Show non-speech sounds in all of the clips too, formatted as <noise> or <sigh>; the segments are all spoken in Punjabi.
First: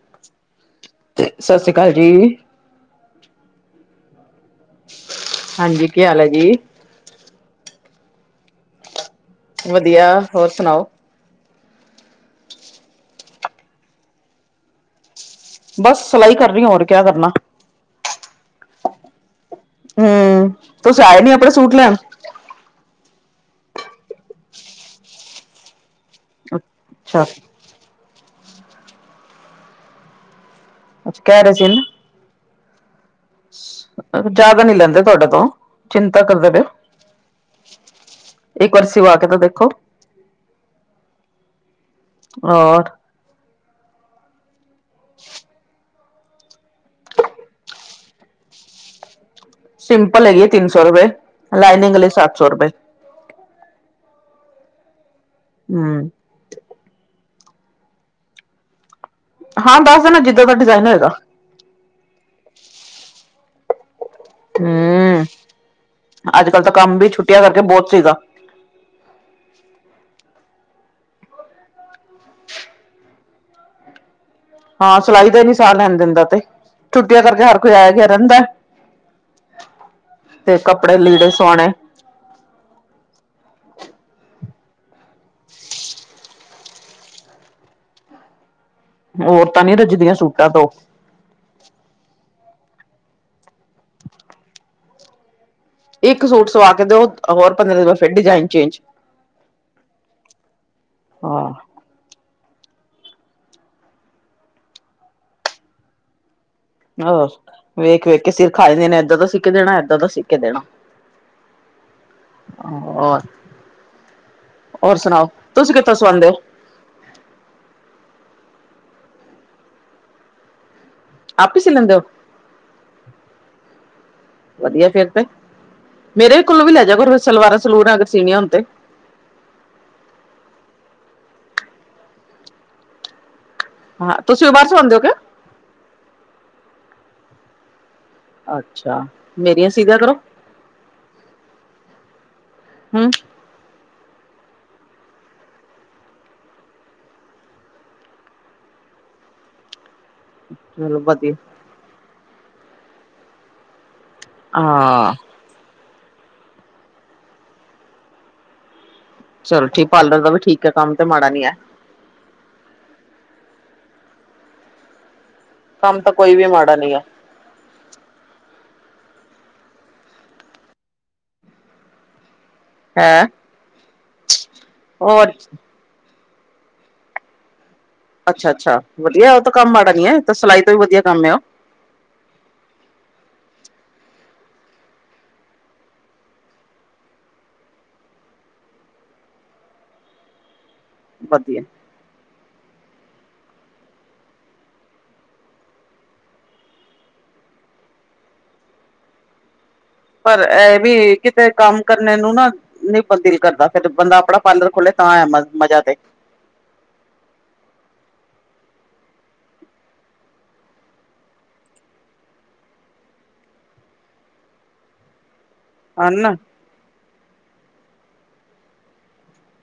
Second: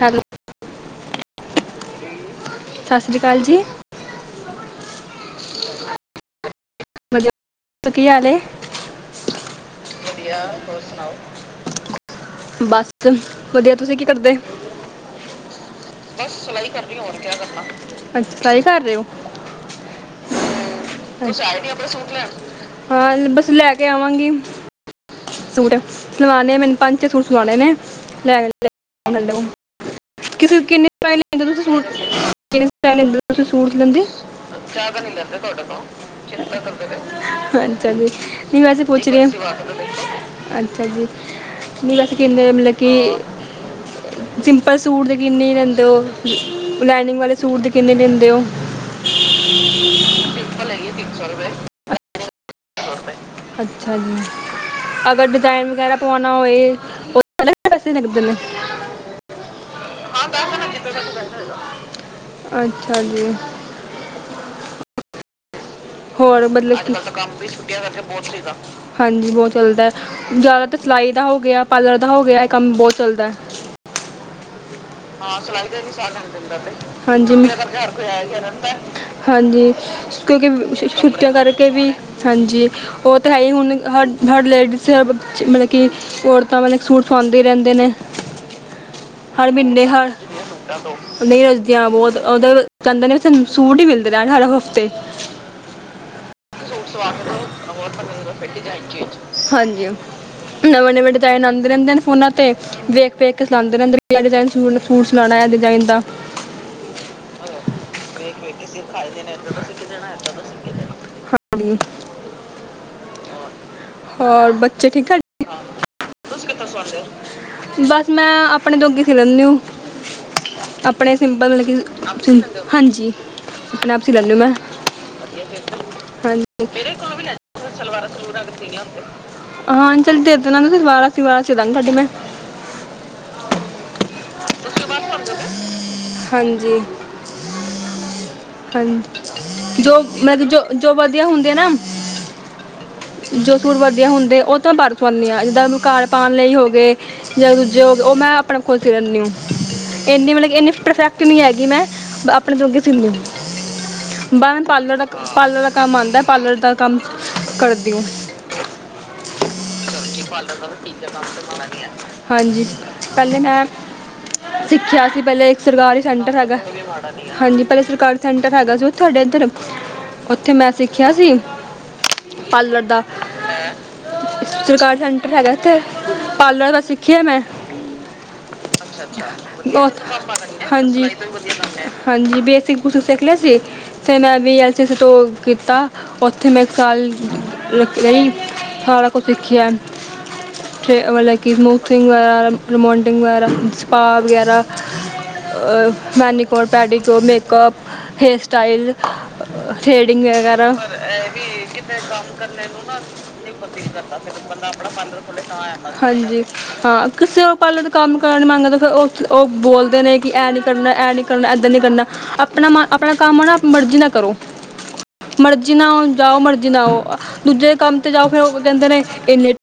ਹੈਲੋ ਤੇ ਸਤਿ ਸ੍ਰੀ ਅਕਾਲ ਜੀ ਸਤਿ ਸ਼੍ਰੀ ਅਕਾਲ ਜੀ ਹਾਂਜੀ ਕੀ ਹਾਲ ਹੈ ਜੀ ਤੂ ਕੀ ਹਾਲ ਹੈ ਵਧੀਆ ਵਧੀਆ ਹੋਰ ਸੁਣਾਓ ਤੁਸੀਂ ਬਸ ਵਧੀਆ ਤੁਸੀਂ ਕੀ ਕਰਦੇ ਬਸ ਸਿਲਾਈ ਕਰ ਰਹੀ ਹੋਰ ਕਿਆ ਕਰਨਾ ਅੱਛਾ ਸਿਲਾਈ ਕਰ ਰਹੇ ਹੋ ਹੂੰ ਤੁਂਸੀ ਆਏ ਨੀ ਆਪਣਾ ਸੂਟ ਲੈਣ ਹਾਂ ਬਸ ਲੈ ਕੇ ਆਵਾਂਗੀ ਸੂਟ ਸਿਲਵਾਣੇ ਮੈਨੂੰ ਪੰਜ ਛੇ ਅੱਛਾ ਸੂਟ ਸਵਾਣੇ ਨੇ ਲੈ ਗੱਲ ਕਰੋ ਕਿੰਨਾ ਪ੍ਰਾਈਜ ਕਹਿ ਰਹੇ ਲੈਂਦੇ ਤੁਸੀਂ ਸੀ ਸੂਟ ਨਾ ਦਾ ਕਿੰਨੇ ਪੈਸੇ ਲੈਂਦੇ ਹੋ ਤੁਸੀਂ ਸੂਟ ਤੇ ਸਿੱਲਣ ਦੇ ਜ਼ਿਆਦਾ ਨੀ ਜਿਆਦਾ ਨਹੀਂ ਲੈਂਦੇ ਤੁਹਾਡੇ ਤੋਂ ਕਰਦੇ ਪਏ ਚਿੰਤਾ ਨਾ ਹੋ ਕਰੋ ਅੱਛਾ ਜੀ ਨਈ ਮੈਂ ਤੇ ਵੈਸੇ ਪੁੱਛ ਰਹੀ ਹਾਂ ਸਵਾ ਕੇ ਤਾਂ ਦੇਖੋ ਅੱਛਾ ਜੀ ਨੀ ਵੈਸੇ ਕਿੰਨੇ ਮਤਲਬ ਔਰ ਕਿ ਸਿੰਪਲ ਸੂਟ ਦੇ ਕਿੰਨੇ ਲੈਂਦੇ ਹੋ ਲਾਈਨਿੰਗ ਵਾਲੇ ਸੂਟ ਦੇ ਕਿੰਨੇ ਲੈਂਦੇ ਹੋ ਸਿੰਪਲ ਹੈਗੀ ਹੈ ਤਿੰਨ ਸੌ ਰੁਪਏ ਲਾਈਨਿੰਗ ਵਾਲੇ ਸੱਤ ਸੌ ਰੁਪਏ ਅੱਛਾ ਜੀ ਅਗਰ ਡਿਜਾਇਨ ਵਗੈਰਾ ਪਵਾਉਣਾ ਹੂੰ ਪਵਾਣਾ ਹੋਏ ਉਹਦੇ ਅਲੱਗ ਪੈਸੇ ਲੱਗਦੇ ਨੇ ਹਾਂ ਦੱਸ ਦੇਣਾ ਜਿੱਦਾਂ ਦਾ ਡਿਜ਼ਾਇਨ ਹੈਗਾ ਅੱਛਾ ਜੀ ਹੂੰ ਹੋਰ ਅੱਜ ਕੱਲ ਤਾਂ ਮਤਲਬ ਕੀ ਕੰਮ ਵੀ ਅੱਜ ਛੁੱਟੀਆਂ ਕੱਲ ਛੋਟੀਆਂ ਕਰਕੇ ਸੀਗਾ ਬਹੁਤ ਕੰਮ ਹੈਗਾ ਹਾਂਜੀ ਬਹੁਤ ਚੱਲਦਾ ਜ਼ਿਆਦਾਤਰ ਸਿਲਾਈ ਦਾ ਹੋ ਗਿਆ ਪਾਰਲਰ ਦਾ ਹੋ ਗਿਆ ਇਹ ਕੰਮ ਬਹੁਤ ਚੱਲਦਾ ਹਾਂ ਸਿਲਾਈ ਦਾ ਵੀ ਸਾਰਾ ਦਿਨ ਦਿੰਦਾ ਤੇ ਛੁੱਟੀਆਂ ਹਾਂਜੀ ਕਰਕੇ ਹਰ ਮੇਰਾ ਕੋਈ ਘਰ ਗਿਆ ਤੇ ਆਇਆ ਰਹਿੰਦਾ ਗਿਆ ਹਾਂਜੀ ਤੇ ਕਿਉਂਕਿ ਕੱਪੜੇ ਲੀੜੇ ਛੁੱਟੀਆਂ ਸਵਾਣੇ ਕਰਕੇ ਵੀ ਹਾਂਜੀ ਉਹ ਤਾਂ ਹੈ ਹੀ ਹੁਣ ਹਰ ਹਰ ਲੇਡੀਜ਼ ਬੱਚ ਮਤਲਬ ਕਿ ਔਰ ਤਾ ਵਾਂ ਇੱਕ ਸੂਟ ਸਵਾਉਂਦੇ ਰਹਿੰਦੇ ਨੇ ਹਰ ਔਰਤਾਂ ਨੀ ਮਹੀਨੇ ਹਰ ਰੱਜਦੀਆਂ ਸੂਟਾਂ ਤੋਂ ਨਹੀਂ ਰਜਦੀਆਂ ਬਹੁਤ ਔ ਤਾ ਕਹਿੰਦੇ ਨੇ ਸੂਟ ਹੀ ਮਿਲਦੇ ਰਹਿਣ ਹਰ ਹਫ਼ਤੇ ਇੱਕ ਸੂਟ ਸਵਾ ਕੇ ਦਿਓ ਹੋਰ ਪੰਦਰਾਂ ਦਿਨ ਫਿਰ ਡਿਜ਼ਾਇਨ ਚੇਂਜ ਹਾਂਜੀ। ਨਵੇਂ, ਨਵੇਂ ਡਿਜ਼ਾਇਨ ਹਾਂ ਆਉਂਦੇ ਰਹਿੰਦੇ ਨੇ ਫੋਨਾਂ ਤੇ ਵੇਖ, ਵੇਖ ਕੇ ਸਲਾਉਂਦੇ ਰਹਿੰਦੇ ਕਿਹੜੇ ਡਿਜ਼ਾਈਨ ਦਾ ਸੂਟ ਸਲਾਣਾ ਆ ਡਿਜ਼ਾਇਨ ਦਾ ਹੋਰ ਵੇਖ, ਵੇਖ ਕੇ ਸਿਰ ਖਾ ਜਾਦੇ ਨੇ ਏਦਾਂ ਦਾ ਸੀ ਕੇ ਦੇਣਾ ਏਦਾਂ ਦਾ ਸੀ ਕੇ ਦੇਣਾ। <unintelligible> ਹੋਰ, ਹੋਰ ਬੱਚੇ ਹੋਰ ਠੀਕ ਆ ਸੁਣਾਓ, ਤੁਸੀ ਕਿੱਥੋਂ ਸਵਾਉਦੇ ਔ? ਬਸ ਮੈਂ ਆਪਣੇ ਜੋਗੀ ਸੀ ਲੈਂਦੀ ਹੁ ਅ ਆਪਣੇ ਆਪ ਹੀ ਸਿੰਪਲ ਸੀ ਲੈਂਦੇ ਹੋ ਮਤਲਬ ਹਾਂਜੀ। ਆਪਣੇ ਆਪ ਸੀ ਲੈਂਦੀ ਹੂੰ ਮੈਂ ਵਧੀਆ ਫੇਰ ਤੇ ਮੇਰੇ ਕੋਲੋਂ ਹਾਂਜੀ ਵੀ ਲੈ ਜਾ ਕਰੋ ਫੇਰ ਸਲਵਾਰਾਂ- ਸਲਵੂਰਾਂ ਸਿਨਿਆ ਹੋਣ ਤੇ। ਹਾਂ ਚੱਲ ਦੇ ਦੇਣਾ ਸਲਵਾਰਾ-ਸਲਵਾਰਾ ਸੀਦਾ ਗੀ ਤੁਹਾਡੀ ਮੈਂ। ਹਾਂ ਤੁਸੀਂ ਵੀ ਬਾਰ ਸੁਆਉਂਦੇ ਹੋ ਕੇ। ਹਾਂਜੀ। ਅੱਛਾ ਹਾਂਜੀ ਮੇਰੀਆਂ ਸੀ ਦਿਆ ਜੋ ਕਰੋ ਮੈਂ ਜੋ, ਜੋ ਵਧੀਆ ਹੁੰਦੇ ਆ ਨਾ। ਹੂੰ। ਜੋ ਸੂਰ ਵਧੀਆ ਹੁੰਦੇ ਔ ਤਾਂ ਬਾਰ ਸੂਆਨੀ ਆ ਜਿੱਦਾਂ ਕਾਰ ਪਾਣ ਲਈ ਹੋ ਗਏ ਯਾ ਦੂਜੇ ਹੋ ਔ ਮੈਂ ਆਪਣੇ ਖੁਦ ਸੀ ਲੈਨੀ ਉ। ਇੰਨੀ ਮਲਬ ਕੀ ਏਨੀ ਚਲੋ ਪਰਫੈਕਟ ਵਧੀਆ ਨੀ ਹੈਗੀ ਮੈਂ ਆਪਣੇ ਜੋਗੀ ਸੀਲ ਬਾ ਮੇਨ ਪਾਰਲਰ ਦਾ ਹਾਂ ਪਾਰਲਰ ਦਾ ਕੰਮ ਆਂਦਾ ਪਾਰਲਰ ਦਾ ਕੰਮ ਕਰਦੀ ਆ। ਚਲੋ ਠੀ ਪਾਰਲਰ ਦਾ ਵੀ ਠੀਕ ਐ ਕੰਮ ਤੇ ਮਾੜਾ ਨੀ ਐ। ਹਾਂਜੀ, ਪੈਲੇ ਮੈਂ ਸਿੱਖਿਆ ਸੀ ਪੈਲੇ ਕੰਮ ਸਰਕਾਰੀ ਤਾਂ ਕੋਈ ਸੈਂਟਰ ਵੀ ਹੈਗਾ। ਮਾੜਾ ਨੀ ਹੈ ਹਾਂਜੀ ਪੈਲੇ ਸਰਕਾਰੀ ਸੈਂਟਰ ਹੈਗਾ ਸੀ ਤੁਹਾਡੇ ਇੱਧਰ ਉੱਥੇ ਮੈਂ ਸਿੱਖਿਆ ਸੀ। ਪਾਲਰ ਦਾ, ਹੈਂ ਸਰਕਾਰੀ ਹੋਰ ਸੈਂਟਰ ਹੈਗਾ ਇੱਥੇ ਪਾਲਰ ਦਾ ਸਿੱਖਿਆ ਮੈਂ। ਅੱਛਾ ਅੱਛਾ ਵਧੀਆ ਉਹ ਤਾਂ ਕੰਮ ਮਾੜਾ ਬਸ ਨੀ ਹੈ ਤਾਂ ਸਿਲਾਈ ਤੋਂ ਵੀ ਵਧੀਆ ਹਾਂਜੀ। ਕੰਮ ਹੈ ਉਹ ਹਾਂਜੀ ਬੇਸਿਕ ਕੁਛ ਸਿੱਖ ਲੈਆ ਸੀ। ਫੇਰ ਮੈਂ ਵੀ ਐਸੀ ਐ ਤੋਂ ਕੀਤਾ ਉੱਥੇ ਮੈਂ ਇੱਕ ਸਾਲ <unintelligible> ਸਾਰਾ ਕੁਛ ਸਿੱਖੀਆ ਤੇ ਮਤਲਬ ਕਿ ਵਧੀਆ ਥਿੰਗ ਵਗੈਰਾ, ਰਮਾਂਡਿੰਗ ਵਗੈਰਾ, ਸਪਾਅ ਵਗੈਰਾ manicure, pedicure, makeup, hair style threading ਪਰ ਵਗੈਰਾ ਇਹ ਵੀ ਕਿਤੇ ਕੰਮ ਕਰਨੇ ਨੂੰ ਨਾ ਨੀ ਦਿਲ ਕਰਦਾ ਫੇਰ ਬੰਦਾ ਅਪਣਾ ਪਾਰਲਰ ਖੋਲੇ ਤਾਂ ਆ ਮਜ਼ਾ ਤੇ। ਹਾਂਜੀ ਹਾਂ, ਕਿਸੇ ਹੋ ਪਾਲਰ ਤੇ ਕੰਮ ਕਰਨ ਨੀ ਮੰਗ ਫਿਰ ਓ-ਓ ਬੋਲਦੇ ਨੇ ਕਿ ਏ ਨੀ ਕਰਨਾ ਏ ਨੀ ਕਰਨਾ ਏਦਾਂ ਨੀ ਕਰਨਾ, ਆਪਣਾ ਮ ਆਪਣਾ ਕੰਮ ਔ ਨਾ ਮਰਜ਼ੀ ਨਾ ਕਰੋ। ਮਰਜੀ ਨਾ ਹਨ ਜਾਓ ਮਰਜ਼ੀ ਨਾ ਆਓ ਦੂਜੇ ਦੇ ਕੰਮ ਤੇ ਜਾਓ ਫੇਰ ਉਹ ਕੇੰਦੇ ਨੇ ਏੰਨੇ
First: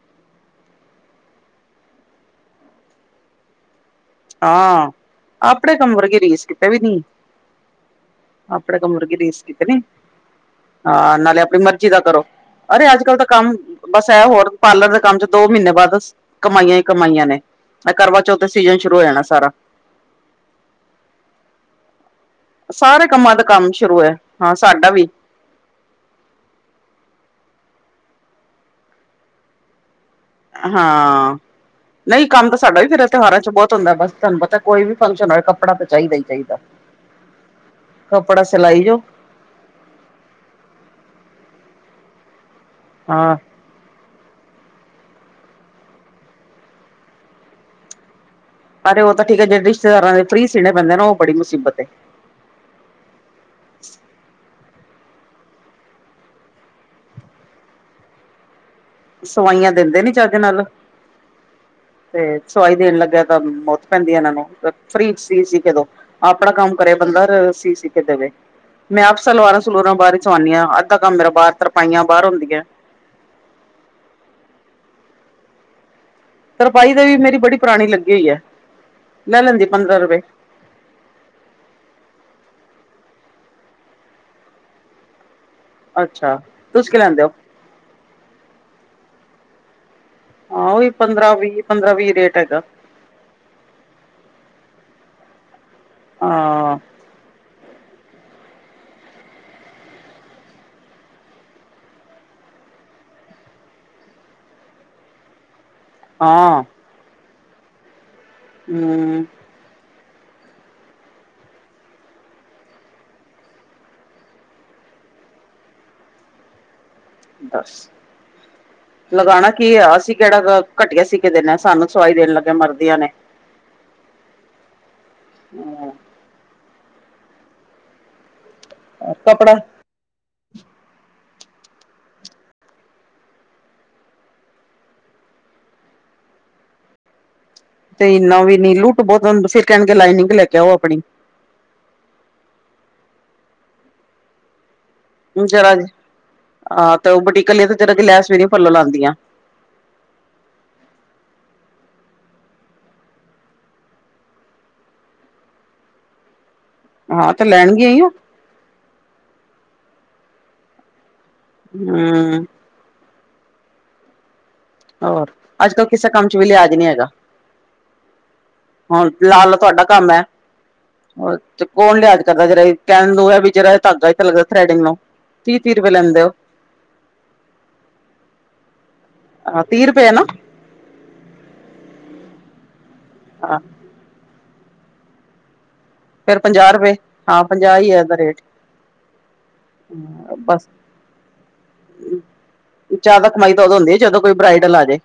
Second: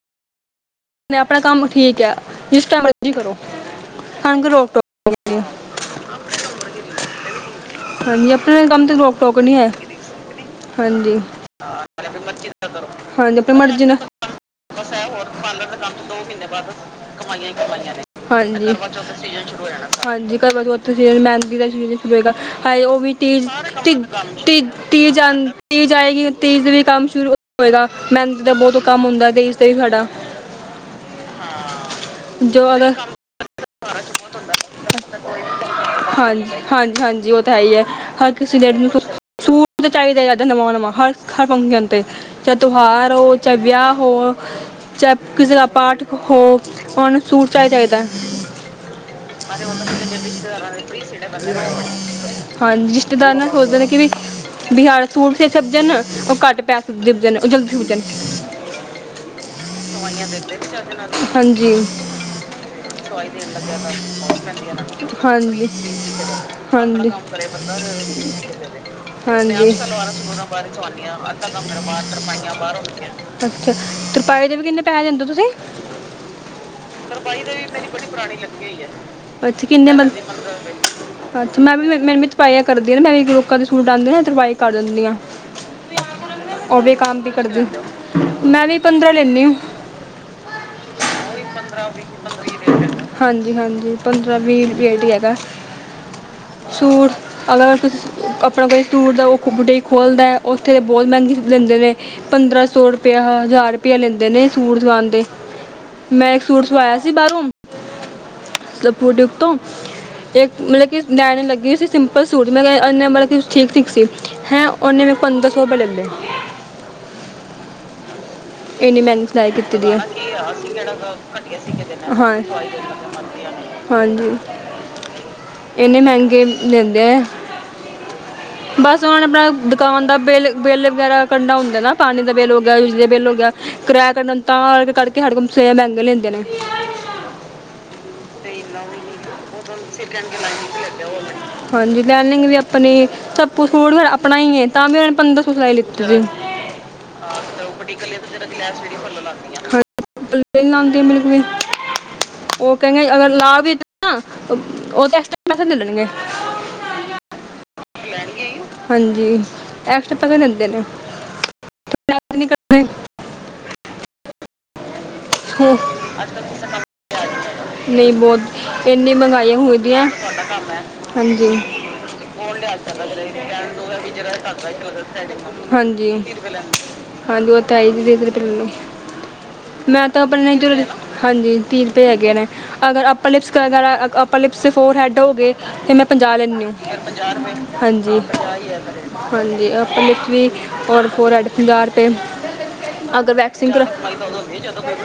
ਆਪਣਾ ਕੰਮ ਠੀਕ ਐ, ਜਿਸ ਟੈਮ ਜੀ ਕਰੋ। ਹਾਂ ਨਹੀਂ ਅਪਣੇ ਕੰਮ ਵਰਗੀ ਰੀਸ ਕੀਤੇ ਵੀ ਨੀ। ਹਾਂਜੀ ਆਪਣੇ ਅਪਣੇ ਤੇ ਕੰਮ ਵਰਗੀ ਰੋਕ ਟੋਕ ਰੀਸ ਨਹੀਂ ਕੀਤੇ ਹੈ ਨੀ ਹਾਂ ਹਾਂਜੀ ਨਾਲੇ ਆਪਣੀ ਮਰਜ਼ੀ ਦਾ ਕਰੋ। ਅਰੇ ਅੱਜ ਕੱਲ ਤਾਂ ਹਾਂਜੀ ਕੰਮ ਆਪਣੀ ਮਰਜ਼ੀ ਨਾਲ ਬਸ ਐ ਹੋਰ ਪਾਰਲਰ ਦੇ ਕੰਮ ਚ ਦੋ ਮੀਨੇ ਬਾਦ ਕਮਾਈਆਂ ਈ ਕਮਾਈਆਂ ਨੇ। ਐ ਕਰਵਾਚੌਥ ਹਾਂਜੀ ਸੀਜਨ ਸ਼ੁਰੂ ਹੋ ਜਾਣਾ ਸਾਰਾ। ਹਾਂਜੀ ਕਰਵਾਚੌਥ ਤੇ ਜੇ ਮੇਂਦੀ ਦਾ <unintelligible> ਹੋਏਗਾ। ਹਾਏ ਉਹ ਸਾਰੇ ਵੀ ਤ ਕੰਮਾਂ ਦਾ ਕੰਮ ਤ ਸ਼ੁਰੂ ਹੈ ਤ ਹਾਂ ਸਾਡਾ ਵੀ ਤੀਜ ਆਂ ਤੀਜ ਆਏਗੀ ਤੀਜ ਤੇ ਵੀ ਕੰਮ ਸ਼ੁਰੂ ਹੋਏਗਾ ਮੈੰਦੀ ਦਾ ਬੋਤ ਕੰਮ ਹੁੰਦਾ ਤੀਜ ਤੇ ਵੀ ਸਾਡਾ। ਹਾਂ। ਨਈ ਕੰਮ ਤਾਂ ਜੋ ਸਾਡਾ ਵੀ ਅਗਰ ਫਿਰ ਤਿਉਹਾਰਾਂ ਚ ਬੋਤ ਹੁੰਦਾ ਬਸ ਤੁਹਾਨੂੰ ਪਤਾ ਕੋਈ ਵੀ ਫੰਕਸ਼ਨ ਹੋਵੇ ਕੱਪੜਾ ਤਾਂ ਚਾਈਦਾ ਈ ਚਾਈਦਾ। ਹਾਂਜੀ-ਹਾਂਜੀ ਉਹ ਤਾਂ ਹੈ ਹੀ ਹੈ, ਹਰ ਕਿਸੇ ਲੇ ਜੋ ਸੂਟ ਤੇ ਚਾਈਦੇ ਆ ਨਵਾ-ਨਵਾ ਹਰ-ਹਰ ਫੰਕਸ਼ਨ ਤੇ ਚਾਹੇ ਤਿਉਹਾਰ ਹੋ ਹਾਂ ਚਾਹੇ ਵਿਆਹ ਹੋ। ਚਾਏ ਕਿਸੇ ਦਾ ਪਾਠ ਹੋ, ਓਨੂੰ ਸੂਟ ਚਾਈਦਾ ਚਾਈਦਾ। ਅਤੇ ਓ ਤਾਂ ਠੀਕ ਐ, ਜੜੇ ਰਿਸ਼ਤੇਦਾਰ ਦੇ ਫ੍ਰੀ ਸੀਣੇ ਪੈਂਦੇ ਨੇ ਓ ਬੜੀ ਮੁਸੀਬਤ ਏ। ਹਾਂਜੀ, ਰਿਸ਼ਤੇਦਾਰ ਨਾ ਸੋਚਦੇ ਨੇ ਕੀ ਵੀ ਬਿਹਾਰ ਸੂਟ ਬੀ ਸਿਬਜਣ, ਓ ਘੱਟ ਪੈਸੇ ਦਿਬਜਣ, ਓ ਜਲਦੀ ਸਿਬਜਣ। ਦਿੰਦੇ ਨੀ ਸਵਾਈਆਂ ਚੱਜ ਦੇਦੇਂ ਨੀ ਨਾਲ ਚਜ ਨਾਲ, ਹਾਂਜੀ। ਤੇ ਸਵਾਈ ਦੇਣ ਲੱਗਿਆ ਸਵਾਈਆਂ ਤਾਂ ਦੇਣ ਲਗਿਆਂ ਮੌਤ ਪੈਂਦੀ ਮੋਤ ਇਹਨਾਂ ਨੂੰ ਪੈਂਦੀ ਏ ਏਨਾਂ ਨੂੰ, ਫ੍ਰੀ ਸੀ ਸੀ ਹਾਂਜੀ- ਕੇ ਦੋ ਆਪਣਾ ਕੰਮ ਕਰੇ ਹਾਂਜੀ! ਬੰਦਾ ਸੀ ਸੀ ਕੇ ਦੇਵੇ ਮੈਂ ਆਪ ਹਾਂਂਜੀ-ਮੈਂ ਸਲਵਾਰਾਂ ਵੀ ਸਲੂਰਾਂ ਸਲਵਾਰਾਂ ਬਾਹਰ ਹੀ ਸਲਵੂਰਾਂ ਸਵਾਨੀ ਆ ਬਾਰੋਂ ਅੱਧਾ ਸਵਾਨੀ ਆਂ ਕੰਮ ਮੇਰਾ ਅਧਾ ਬਾਹਰ ਤਰਪਾ ਬਾਹਰ ਤਰਪਾਈਆਂ ਹੁੰਦੀਆਂ ਬਾਹੜਰੋਂ ਕਰਾਨੀਆਂ, ਤਰਪਾਈ ਦੇ ਵੀ ਕਿੰਨੇ ਪੈਸੇ ਦੇਂਦੇ ਓ ਤੁਸੀ? ਦਾ ਵੀ ਤਰਪਾਈ ਬੜੀ ਵਾਲੀ ਪੁਰਾਣੀ ਮੇਰੀ ਬੜੀ ਲੱਗੀ ਪਰਾਣੀ ਹੈ ਲਗੀ ਹੋਈ ਏ, ਲੈ ਅੱਛਾ ਲੈਂਦੀ ਕਿੰਨੇ ਪੰਦਰਾਂ ਬੰਦੇ ਰੁਪਏ ਲੈਂਦੀ ਪੰਦਰਾਂ ਰੁਪਏ। ਅੱਛਾ ਮੈਂ ਵੀ ਮੈ ਵੀ ਤਰਪਾਈਆਂ ਕਰਦੀ ਆਂ, ਮੈਂ ਵੀ ਲੋਕਾਂ ਦੇ ਸੂਟ ਆਂਦੇ ਨੇ ਤਰਪਾਈ ਕਰ ਦਿੰਨੀ ਆਂ। ਅੱਛਾ ਓ ਤੁਸੀਂ ਵੀ ਕੀ ਕੰਮ ਲੈਂਦੇ ਵੀ ਹੋ ਕਰਦੀ, ਮੈਂ ਵੀ ਪੰਦਰਾਂ ਲੈਂਣੀ। ਆ ਓਹੀ ਪੰਦਰਾਂ ਵੀਅ -ਪੰਦਰਾਂ ਵੀਅ ਰੇਟ ਹੈਗਾ। ਹਾਂਜੀ- ਹਾਂਜੀ ਪੰਦਰਾਂ ਵੀਅ ਰੁਪ ਰੇਟ ਈ ਹੈਗਾ। ਹਾਂ ਸੂਟ ਅਗਰ ਤੁ ਸੀ ਆਪਣਾ ਕੋਈ ਸੂਟ ਦਾ ਓ ਬੂਟੀਕ ਖੋਲ੍ਹਦਾ, ਓਥੇ ਬੋਤ ਮੈਂਗੇ ਲੈਂਦੇ ਨੇ। ਪੰਦਰਾਂ ਸੌ ਰੁਪਇਆ, ਹਜ਼ਾਰ ਰੁਪਇਆ ਲੈਂਦੇ ਨੇ ਸੂਟ ਸਵਾਣਦੇ। ਮੈਂ ਇੱਕ ਹਾਂ ਸੂਟ ਸਵਾਇਆ ਸੀ ਬਾਰੋਂ ਬੁ ਹੂੰ ਟੀਕ ਤੋਂ ਤੇ ਮਲਬ ਕੀ ਲੈਣ ਲੱਗੀ ਸੀ। ਸਿੰਪਲ ਸੂਟ ਮੈਂ ਕਿਆ ਓਨੇ ਮਲਬ ਕੀ ਠੀਕ -ਠੀਕ ਸੀ ਹੈਂ, ਉਨੇ ਮੈਂ ਕ ਪੰਦਰਾਂ ਸੌ ਰੁਪਏ ਲਲ ਲੈ। ਦਸ। ਏਨੀ ਮੈਂਗੀ ਸਿਲਾਈ ਕੀਤੀ ਦੀ ਆ। ਹਾਂਜੀ ਆ ਅਸੀ ਕੇੜਾ ਘਟੀਆ ਸੀ ਕੇ ਦੇਣਾ ਸੀ ਕੇ ਸਾਨੂੰ ਦੇਣਾ ਸਵਾਈ ਦੇਣ ਲੱਗੇ ਮਰਦੀਆਂ ਨੇ ਹਾਂਜੀ, ਏਨੇ ਮੈਂਗੇ ਦੈਂਦੇ ਆ। ਬਸ ਹੁਣ ਕੱਪੜਾ ਆਪਾ ਕਾਨ ਦਾ ਬਿੱਲ -ਬਿੱਲ ਵਗੈਰਾ ਕੰਡਾ ਹੁੰਦਾ ਨਾ, ਪਾਣੀ ਦਾ ਬਿੱਲ ਵਗੈਰਾ ਬਿਜਲੀ ਦਾ ਬਿੱਲ। ਕਿਰਾਇਆ ਕਢਨਾ ਉੰਦਾ ਤਾਂ ਕੱਰਕੇ ਸਾਡੇ ਕੋ ਸੇ ਮੈਂਗੇ ਲੈਂਦੇ ਨੇ। ਤੇ ਏਨਾ ਵੀ ਨੀ ਲੁੱਟ ਬੋਤ ਫੇਰ ਕੈਣ ਗੇ ਕੇ ਲਾਈਨਿੰਗ ਲੈ ਕੇ ਆਓ ਆਪਣੀ। ਹਾਂਜੀ, ਲਾਇਨਿਗ ਵੀ ਆਪਣੀ, ਸਭ ਕੁਝ ਸੂਟ ਫੇਰ ਆਪਣਾ ਈ ਏ ਤਾਂ ਵੀ ਹੁ ਜਰਾ ਜੀ ਆ ਤੇ ਓ ਬਟੀਕ ਅਲੀ ਤੇ ਜਰਾ ਜੀ ਲੈਸ ਵੀ ਨੀ ਪਲਿਓ ਲਾਂਦੀਆਂ। ਹਾਂਜੀ, ਨਈ ਲਾਂਦੀਆਂ ਬਿਲਕੁਲ ਵੀ। ਓ ਕੈਂਦੇ ਅਗਰ ਲਾ ਵੀ ਦੇਣਗੇ ਨਾ ਓ ਤਾਂ ਐਕਸਟ੍ਰਾ ਪੈਸੇ ਲੈ ਲੈਣਗੇ। ਹਾਂ ਤੇ ਲੈਣਗੀਆਂ ਈ ਓ। ਹਾਂਜੀ ਐਕਸਟ੍ਰਾ ਪੈਸੇ ਲੈਂਦੇ ਨੇ। ਹੂੰਅ। ਨਈ। ਹੋਰ, ਅੱਜ ਕੱਲ ਕਿਸੇ ਕੰਮ 'ਚ ਵੀ ਲਿਆਜ਼ ਨੀ ਹੈਗਾ। ਨਈ ਬੋਤ ਹੁਣ ਏਨੀ ਮਗਾਈ ਹੋਈ ਦੀਆ। ਔਰ ਤੇ ਕੌਣ ਲਿਆਜ ਕਰਦਾ ਜਰਾ ਈ, ਕੈਣ ਨੂੰ ਐਵੀ ਜਰਾ ਜਿਆ ਧਾਗਾ ਈ ਤੇ ਲੱਗਦਾ ਥਰੈਡਿੰਗ ਨੂੰ। ਤੀਹ ਤੀਹ ਰੁਪਏ ਹਾਂਜੀ ਲੈਂਦੇ - ਹਾਂਜੀ ਓ ਤਾਂ ਆਈਬਰੋ-' ਹੋ ਤੀਹ ਮੈਂ ਰੁਪਏ ਤਾਂ ਆਪਣੇ ਨਾ ਜਦੋਂ ਹਾਂਜੀ ਤੀਹ ਰੁਪਏ ਹੈਗੇ ਨੇ, ਅਗਰ ਆਪਾਂ ਲਿਪਸ ਕਰ ਵਗੈਰਾ ਅਪਰ ਲਿਪਸ ਤੇ ਫੋਰ ਹੈੱਡ ਹੋ ਗੇ, ਏਨਾ ਫੇਰ ਮੈਂ ਪੰਜਾਅ ਲੈਨੀ, ਪੰਜਾਹ ਆ ਰੁਪਏ ਪੰਜਾਹ ਹਾਂ ਰੁਪਏ ਹੀ ਹੈ ਇਹਦਾ ਹਾਂਜੀ। ਰੇਟ ਹਾਂਜੀ ਅਪਰ ਲਿਪਸ ਵੀ ਬਸ ਔਰ ਫੋਰ ਹੈਡ ਵੀ। ਪੰਜਾਅ ਰਪਏ, ਜ਼ਿਆਦਾ ਅਗਰ ਕਮਾਈ ਤਾਂ ਵੈਕਸਿੰਨ ਉਦੋਂ ਕਰਾ ਹੁੰਦੀ ਹੈ ਜਦੋਂ ਕੋਈ ਬ੍ਰਾਈਡਲ ਆ ਜਾਏ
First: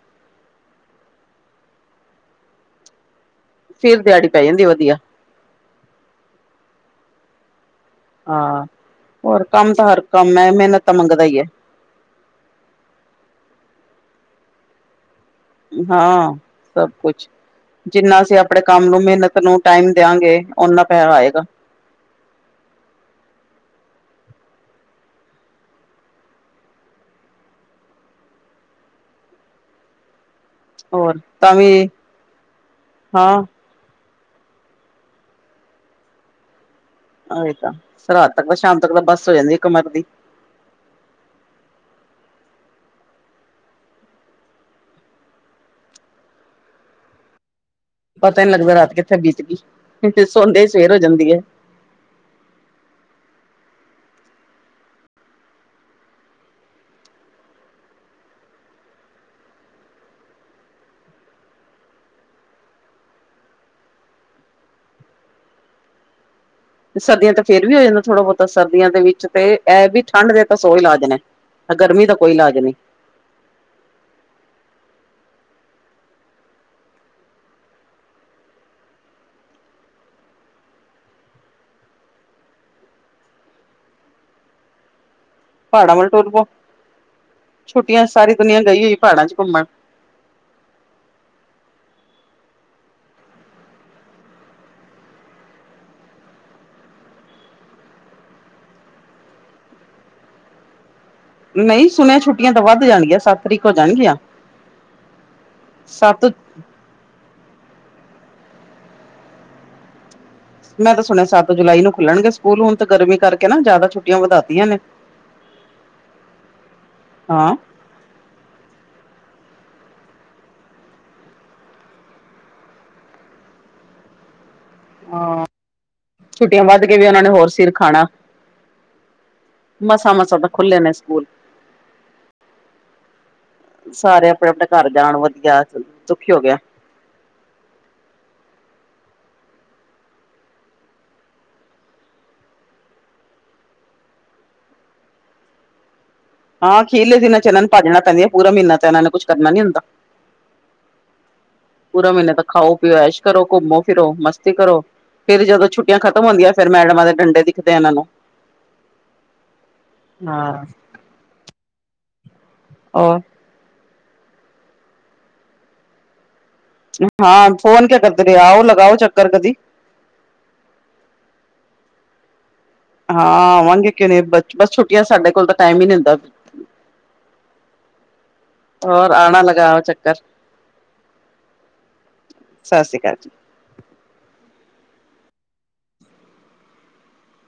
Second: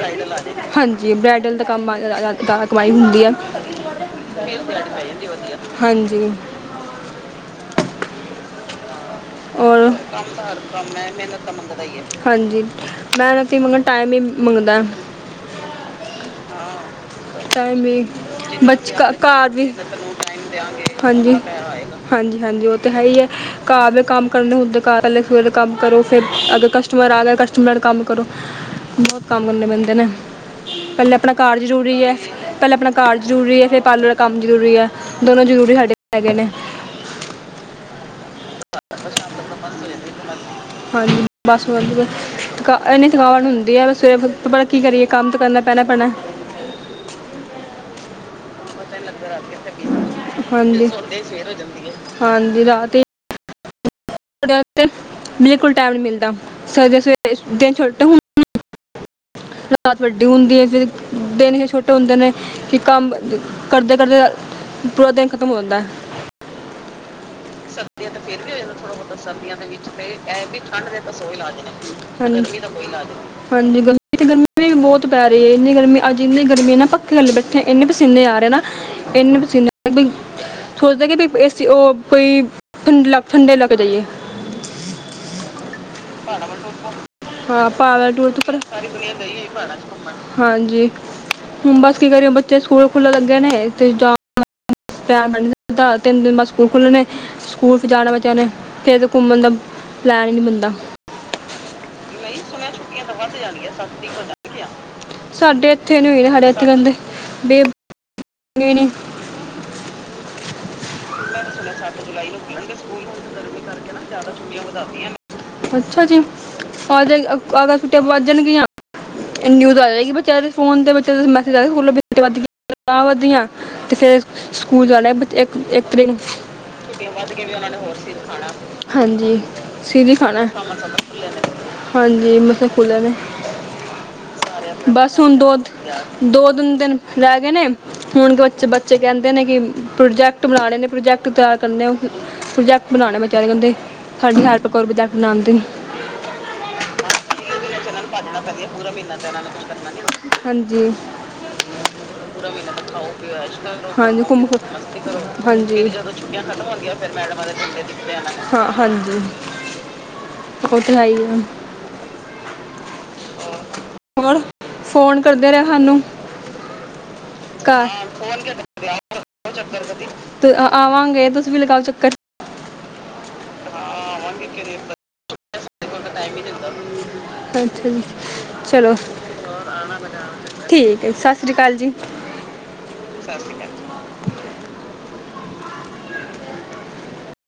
ਹਾਂਜੀ ਬ੍ਰਾਇਡਲ ਦਾ ਕੰਮ ਅਅ ਜਾਦਾ ਕਮਾਈ ਹੁੰਦੀ ਆ। ਫਿਰ ਦਿਹਾੜੀ ਪੈ ਜਾਂਦੀ ਵਧੀਆ ਹਾਂਜੀ। ਹਾਂ ਕੰਮ ਹੋਰ ਤਾਂ ਹਰ ਕੰਮ ਤਾਂ ਹੈ ਹਰ ਮਿਹਨਤ ਤਾਂ ਕੰਮ ਐ, ਮੰਗਦਾ ਹੀ ਹੈ ਮੇਨਤ ਮਗਰ ਦਾ ਈ ਏ, ਹਾਂਜੀ ਮੇਨਤ ਵੀ ਮਗਰ ਟਾਈਮ ਈ ਮੰਗਦਾ। ਹਾਂ ਸਭ ਕੁਛ ਬ ਘਰ ਵੀ ਜਿੰਨਾ ਅਸੀਂ ਆਪਣੇ ਕੰਮ ਨੂੰ ਮਿਹਨਤ ਨੂੰ ਟਾਈਮ ਦਿਆਂਗੇ ਓਨਾ ਪੈਸਾ ਹਾਂਜੀ। ਆਏਗਾ ਹਾਂਜੀ ਹਾਂਜੀ ਉਹ ਤਾਂ ਹੈ ਈ ਐ ਘਰ ਦੇ ਕੰਮ ਕਰਨੇ ਹੁੰਦੇ। ਘਰ ਪਹਲੇ ਸਵੇਰੇ ਕੰਮ ਕਰੋ, ਫਿਰ ਅੱਗਰ ਕਸਟਮਰ ਆਗੇ ਕਸਟਮਰਾਂ ਨਾਲ ਕੰਮ ਕਰੋ। ਬਹੁਤ ਕੰਮ ਕਰਨੇ ਪੈੰਦੇ ਨੇ ਪਹਿਲੇ ਹੋਰ ਆਪਨਾ ਤਾਂ ਘਰ ਵੀ ਜ਼ਰੂਰੀ ਐ ਪਹਿਲਾਂ ਆਪਨਾ ਘਰ ਹਾਂ ਜ਼ਰੂਰੀ ਐ, ਫਿਰ ਪਾਲਰ ਕੰਮ ਜ਼ਰੂਰੀ ਐ, ਦੋਨੋਂ ਜ਼ਰੂਰੀ ਸਾਡੇ ਹੈਗੇ ਨੇ ਉਹੀ ਤਾਂ ਰਾਤ ਤੱਕ ਦਾ ਸ਼ਾਮ ਤੱਕ ਤਾਂ ਬੱਸ ਹੋ ਜਾਂਦੀ ਏ ਕਮਰ ਦੀ ਹਾਂਜੀ ਬਸੱ ਵੱਦੀਆ ਏਨੀ ਥਕਾਵਟ ਹੁੰਦੀ ਹੈ, ਸਵੇਰੇ ਕੀ ਕਰੀਏ ਕੰਮ ਤੇ ਕਰਨਾ ਪੈਨਾ-ਪੈਨਾ ਪਤਾ ਨੀ ਲੱਗਦਾ ਰਾਤ ਕਿੱਥੇ ਬੀਤ ਗਈ, ਸੋੰਦੇ ਹੀ ਹਾਂਜੀ ਸਵੇਰ ਹੋ ਜਾਂਦੀ ਏ ਹਾਂਜੀ ਰਾਤ ਹੀ ਰਾਤ ਤੇ ਬਿਲਕੁਲ ਟਾਈਮ ਨੀ ਮਿਲਦਾ ਸਵੇਰ ਸਵੇਰੇ ਦਿਨ ਛੋਟੇ ਰਾਤ ਵੱਡੀ ਹੁੰਦੀ ਐ, ਫਿਰ ਦਿਨ ਹੀ ਛੋਟੇ ਹੁੰਦੇ ਨੇ ਕਿ ਕੰਮ ਕਰਦੇ-ਕਰਦੇ ਪੂਰਾ ਦਿਨ ਖਤਮ ਹੋ ਜਾਂਦਾ ਸਰਦੀਆਂ ਤੇ ਫੇਰ ਵੀ ਹੋ ਜਾਂਦਾ ਥੋੜਾ ਬਹੁਤਾ, ਸਰਦੀਆਂ ਦੇ ਵਿੱਚ ਤੇ ਇਹ ਵੀ ਠੰਢ ਦੇ ਤਾਂ ਸੋ ਇਲਾਜ ਨੇ ਗਰਮੀ ਦਾ ਕੋਈ ਹਾਂਜੀ। ਇਲਾਜ ਨਹੀਂ ਹਾਂਜੀ, ਗਰਮੀ ਤੇ ਗਰਮੀ ਬਹੁਤ ਪੈ ਰਹੀ ਇੰਨੀ ਗਰਮੀ ਅੱਜ ਇੰਨੀ ਗਰਮੀ ਹੈ ਨਾ ਪੱਖੇ ਥਲੇ ਬੈਠੇ ਆ ਏਨੇ ਪਸੀਨੇ ਆ ਰਹੇ ਨਾ ਇਨੇ ਪਸੀਨੇ ਸੋਚਦੇ ਕਿ ਬਈ ਏਸੀ ਉਹ ਕੋਈ ਠੰਡ- ਠੰਡੇ ਇਲਾਕੇ ਜਾਈਏ ਪਹਾੜਾਂ ਵੱਲ ਟੁਰ ਪੋ ਛੁੱਟੀਆਂ ਸਾਰੀ ਦੁਨੀਆਂ ਗਈ ਹੋਈ ਪਹਾੜਾਂ ਚ ਘੁੰਮਣ। <unintelligible> ਹਾਂਜੀ। ਹੁਣ ਬੱਸ ਕੀ ਕਰੀਓ ਬੱਚੇ ਸਕੂਲ ਖੁੱਲਣ ਲੱਗੇ ਨੇ ਤੇ ਜਾ ਪਿਆਰ ਮਦਾ ਤਿੰਨ ਦਿਨ ਬਾਅਦ ਸਕੂਲ ਖੁੱਲਨੇ ਸਕੂਲ ਤੇ ਜਾਨਾ ਬੱਚਿਆਂ ਨੇ ਫੇਰ ਤੇ ਘੁੰਮਣ ਦਾ ਪਲੈਣ ਹੀ ਨੀ ਬੰਦਾ <inaudible> ਨਹੀਂ ਸੁਨਿਆ ਛੁੱਟੀਆਂ ਤਾਂ ਵੱਧ ਜਾਣਗੀਆਂ ਸੱਤ ਤਰੀਕ ਹੋ ਜਾਨਗੀਆਂ ਸਾਡੇ ਇੱਥੇ ਸੱਤ <unintelligible> ਮੈਂ ਤਾਂ ਸੁਨਿਆ ਸੱਤ ਜੁਲਾਈ ਨੂੰ ਖੁੱਲਨਗੇ ਸਕੂਲ ਹੁਣ ਤਾਂ ਗਰਮੀ ਕਰਕੇ ਨਾ ਜ਼ਿਆਦਾ ਛੁੱਟੀਆਂ ਵਧਾ ਤੀਆਂ ਨੇ ਅੱਛਾ ਜੀ ਆਜ ਹਾਂ ਆਗ ਸੁੱਟੀਆਂ ਵਧ ਜਾਨਗੀਆਂ <unintelligible> ਸਕੂਲ ਜਾਣਾ ਇੱਕ ਇਕ ਤਰੀਕ ਨੂ ਛੁੱਟੀਆਂ ਵੱਧ ਕੇ ਵੀ ਉਹਨਾਂ ਨੇ ਹੋਰ ਸਿਰ ਖਾਣਾ ਹਾਂਜੀ ਸਿਰ ਮਸਾਂ ਈ ਮਸਾਂ ਖਾਣਾ, ਤਾਂ ਖੁੱਲੇ ਨੇ ਸਕੂਲ। ਹਾਂਜੀ ਮਸਾ ਖੂਲੇ ਨੇ ਸਾਰੇ ਆਪਣੇ ਆਪਣੇ ਘਰ ਜਾਣ ਬੱਸ ਹੁਣ ਵਧੀਆ ਦੁਖੀ ਹੋ ਦੋ-ਦੋ ਗਿਆ। ਤਿਨ ਦਿਨ ਰਹਿ ਗਏ ਨੇ ਹੁਣ ਕੂਛ ਬੱਚੇ ਕਹਿੰਦੇ ਨੇ, ਕਿ ਪ੍ਰੋਜੈਕਟ ਬਨਾਣੇ ਨੇ ਪ੍ਰੋਜੈਕਟ ਤਿਆਰ ਕਰਨੇ ਪ੍ਰੋਜੈਕਟ ਬਣਾਉਣੇ ਮੈ ਕਹ ਰਹੀ ਆ ਓੰਦੇ ਸਾਡੀ ਹੈਲਪ ਕਰੋ ਪ੍ਰੋਜੈਕਟ ਬਣਾੰਦੇ ਹਾਂ ਖੀਰਲੇ ਦਿਨਾਂ ਚ ਇਹਨਾਂ ਨੂੰ ਭਾਜੜਾ ਪੈਂਦੀ ਹੈ ਪੂਰਾ ਮਹੀਨਾ ਤੇ ਇਹਨਾਂ ਨੇ ਕੁਛ ਕਰਨਾ ਨੀ ਹੁੰਦਾ ਹਾਂਜੀ। <inaudible> ਪੂਰਾ ਮਹੀਨਾ ਤਾਂ ਖਾਓ ਪੀਓ। ਐਸ਼ ਕਰੋ ਘੁੰਮੋ ਫਿਰੋ ਹਾਂਜੀ ਘੁੰਮ ਮਸਤੀ ਫਿਰ ਕਰੋ ਫੇਰ ਜਦੋਂ ਹਾਂਜੀ ਛੁੱਟੀਆ ਖਤਮ ਹੁੰਦੀਆਂ ਫੇਰ ਮੈਡਮਾਂ ਦੇ ਡੰਡੇ ਦਿਖਦੇ ਇਹਨਾਂ ਨੂੰ ਹਾਂ ਹਾਂਜੀ ਹਾਂ ਓਹ ਤੇ ਹੈ ਈ ਏ ਔਰ ਹੋਰ ਫੋਨ ਕਰਦੇ ਰਹੇ ਹਾਨੂੰ ਹਾਂ ਫੋਨ ਕਿਆ ਕਰਦੇ ਨੇ ਆਓ ਲਗਾਓ ਚੱਕਰ ਕਦੀ। ਤੇ ਆਵਾਂਗੇ ਤੁਸੀ ਵੀ ਲਗਾਓ ਚੱਕਰ। ਹਾਂ ਆਵਾਂਗੇ ਕਿਵੇਂ ਬ ਬੱਸ ਛੁੱਟੀਆਂ ਚ ਸਾਡੇ ਕੋਲ ਤਾਂ ਟਾਈਮ ਈ ਨੀ ਹੁੰਦਾ। ਅੱਛਾ ਜੀ ਚਲੋ ਹੋਰ ਆਨਾ ਲਗਾਓ ਚੱਕਰ। ਠੀਕ ਹੈ ਸਤਿ ਸ੍ਰੀ ਅਕਾਲ ਜੀ ਸਸਰੀ ਕਾਲ ਜੀ।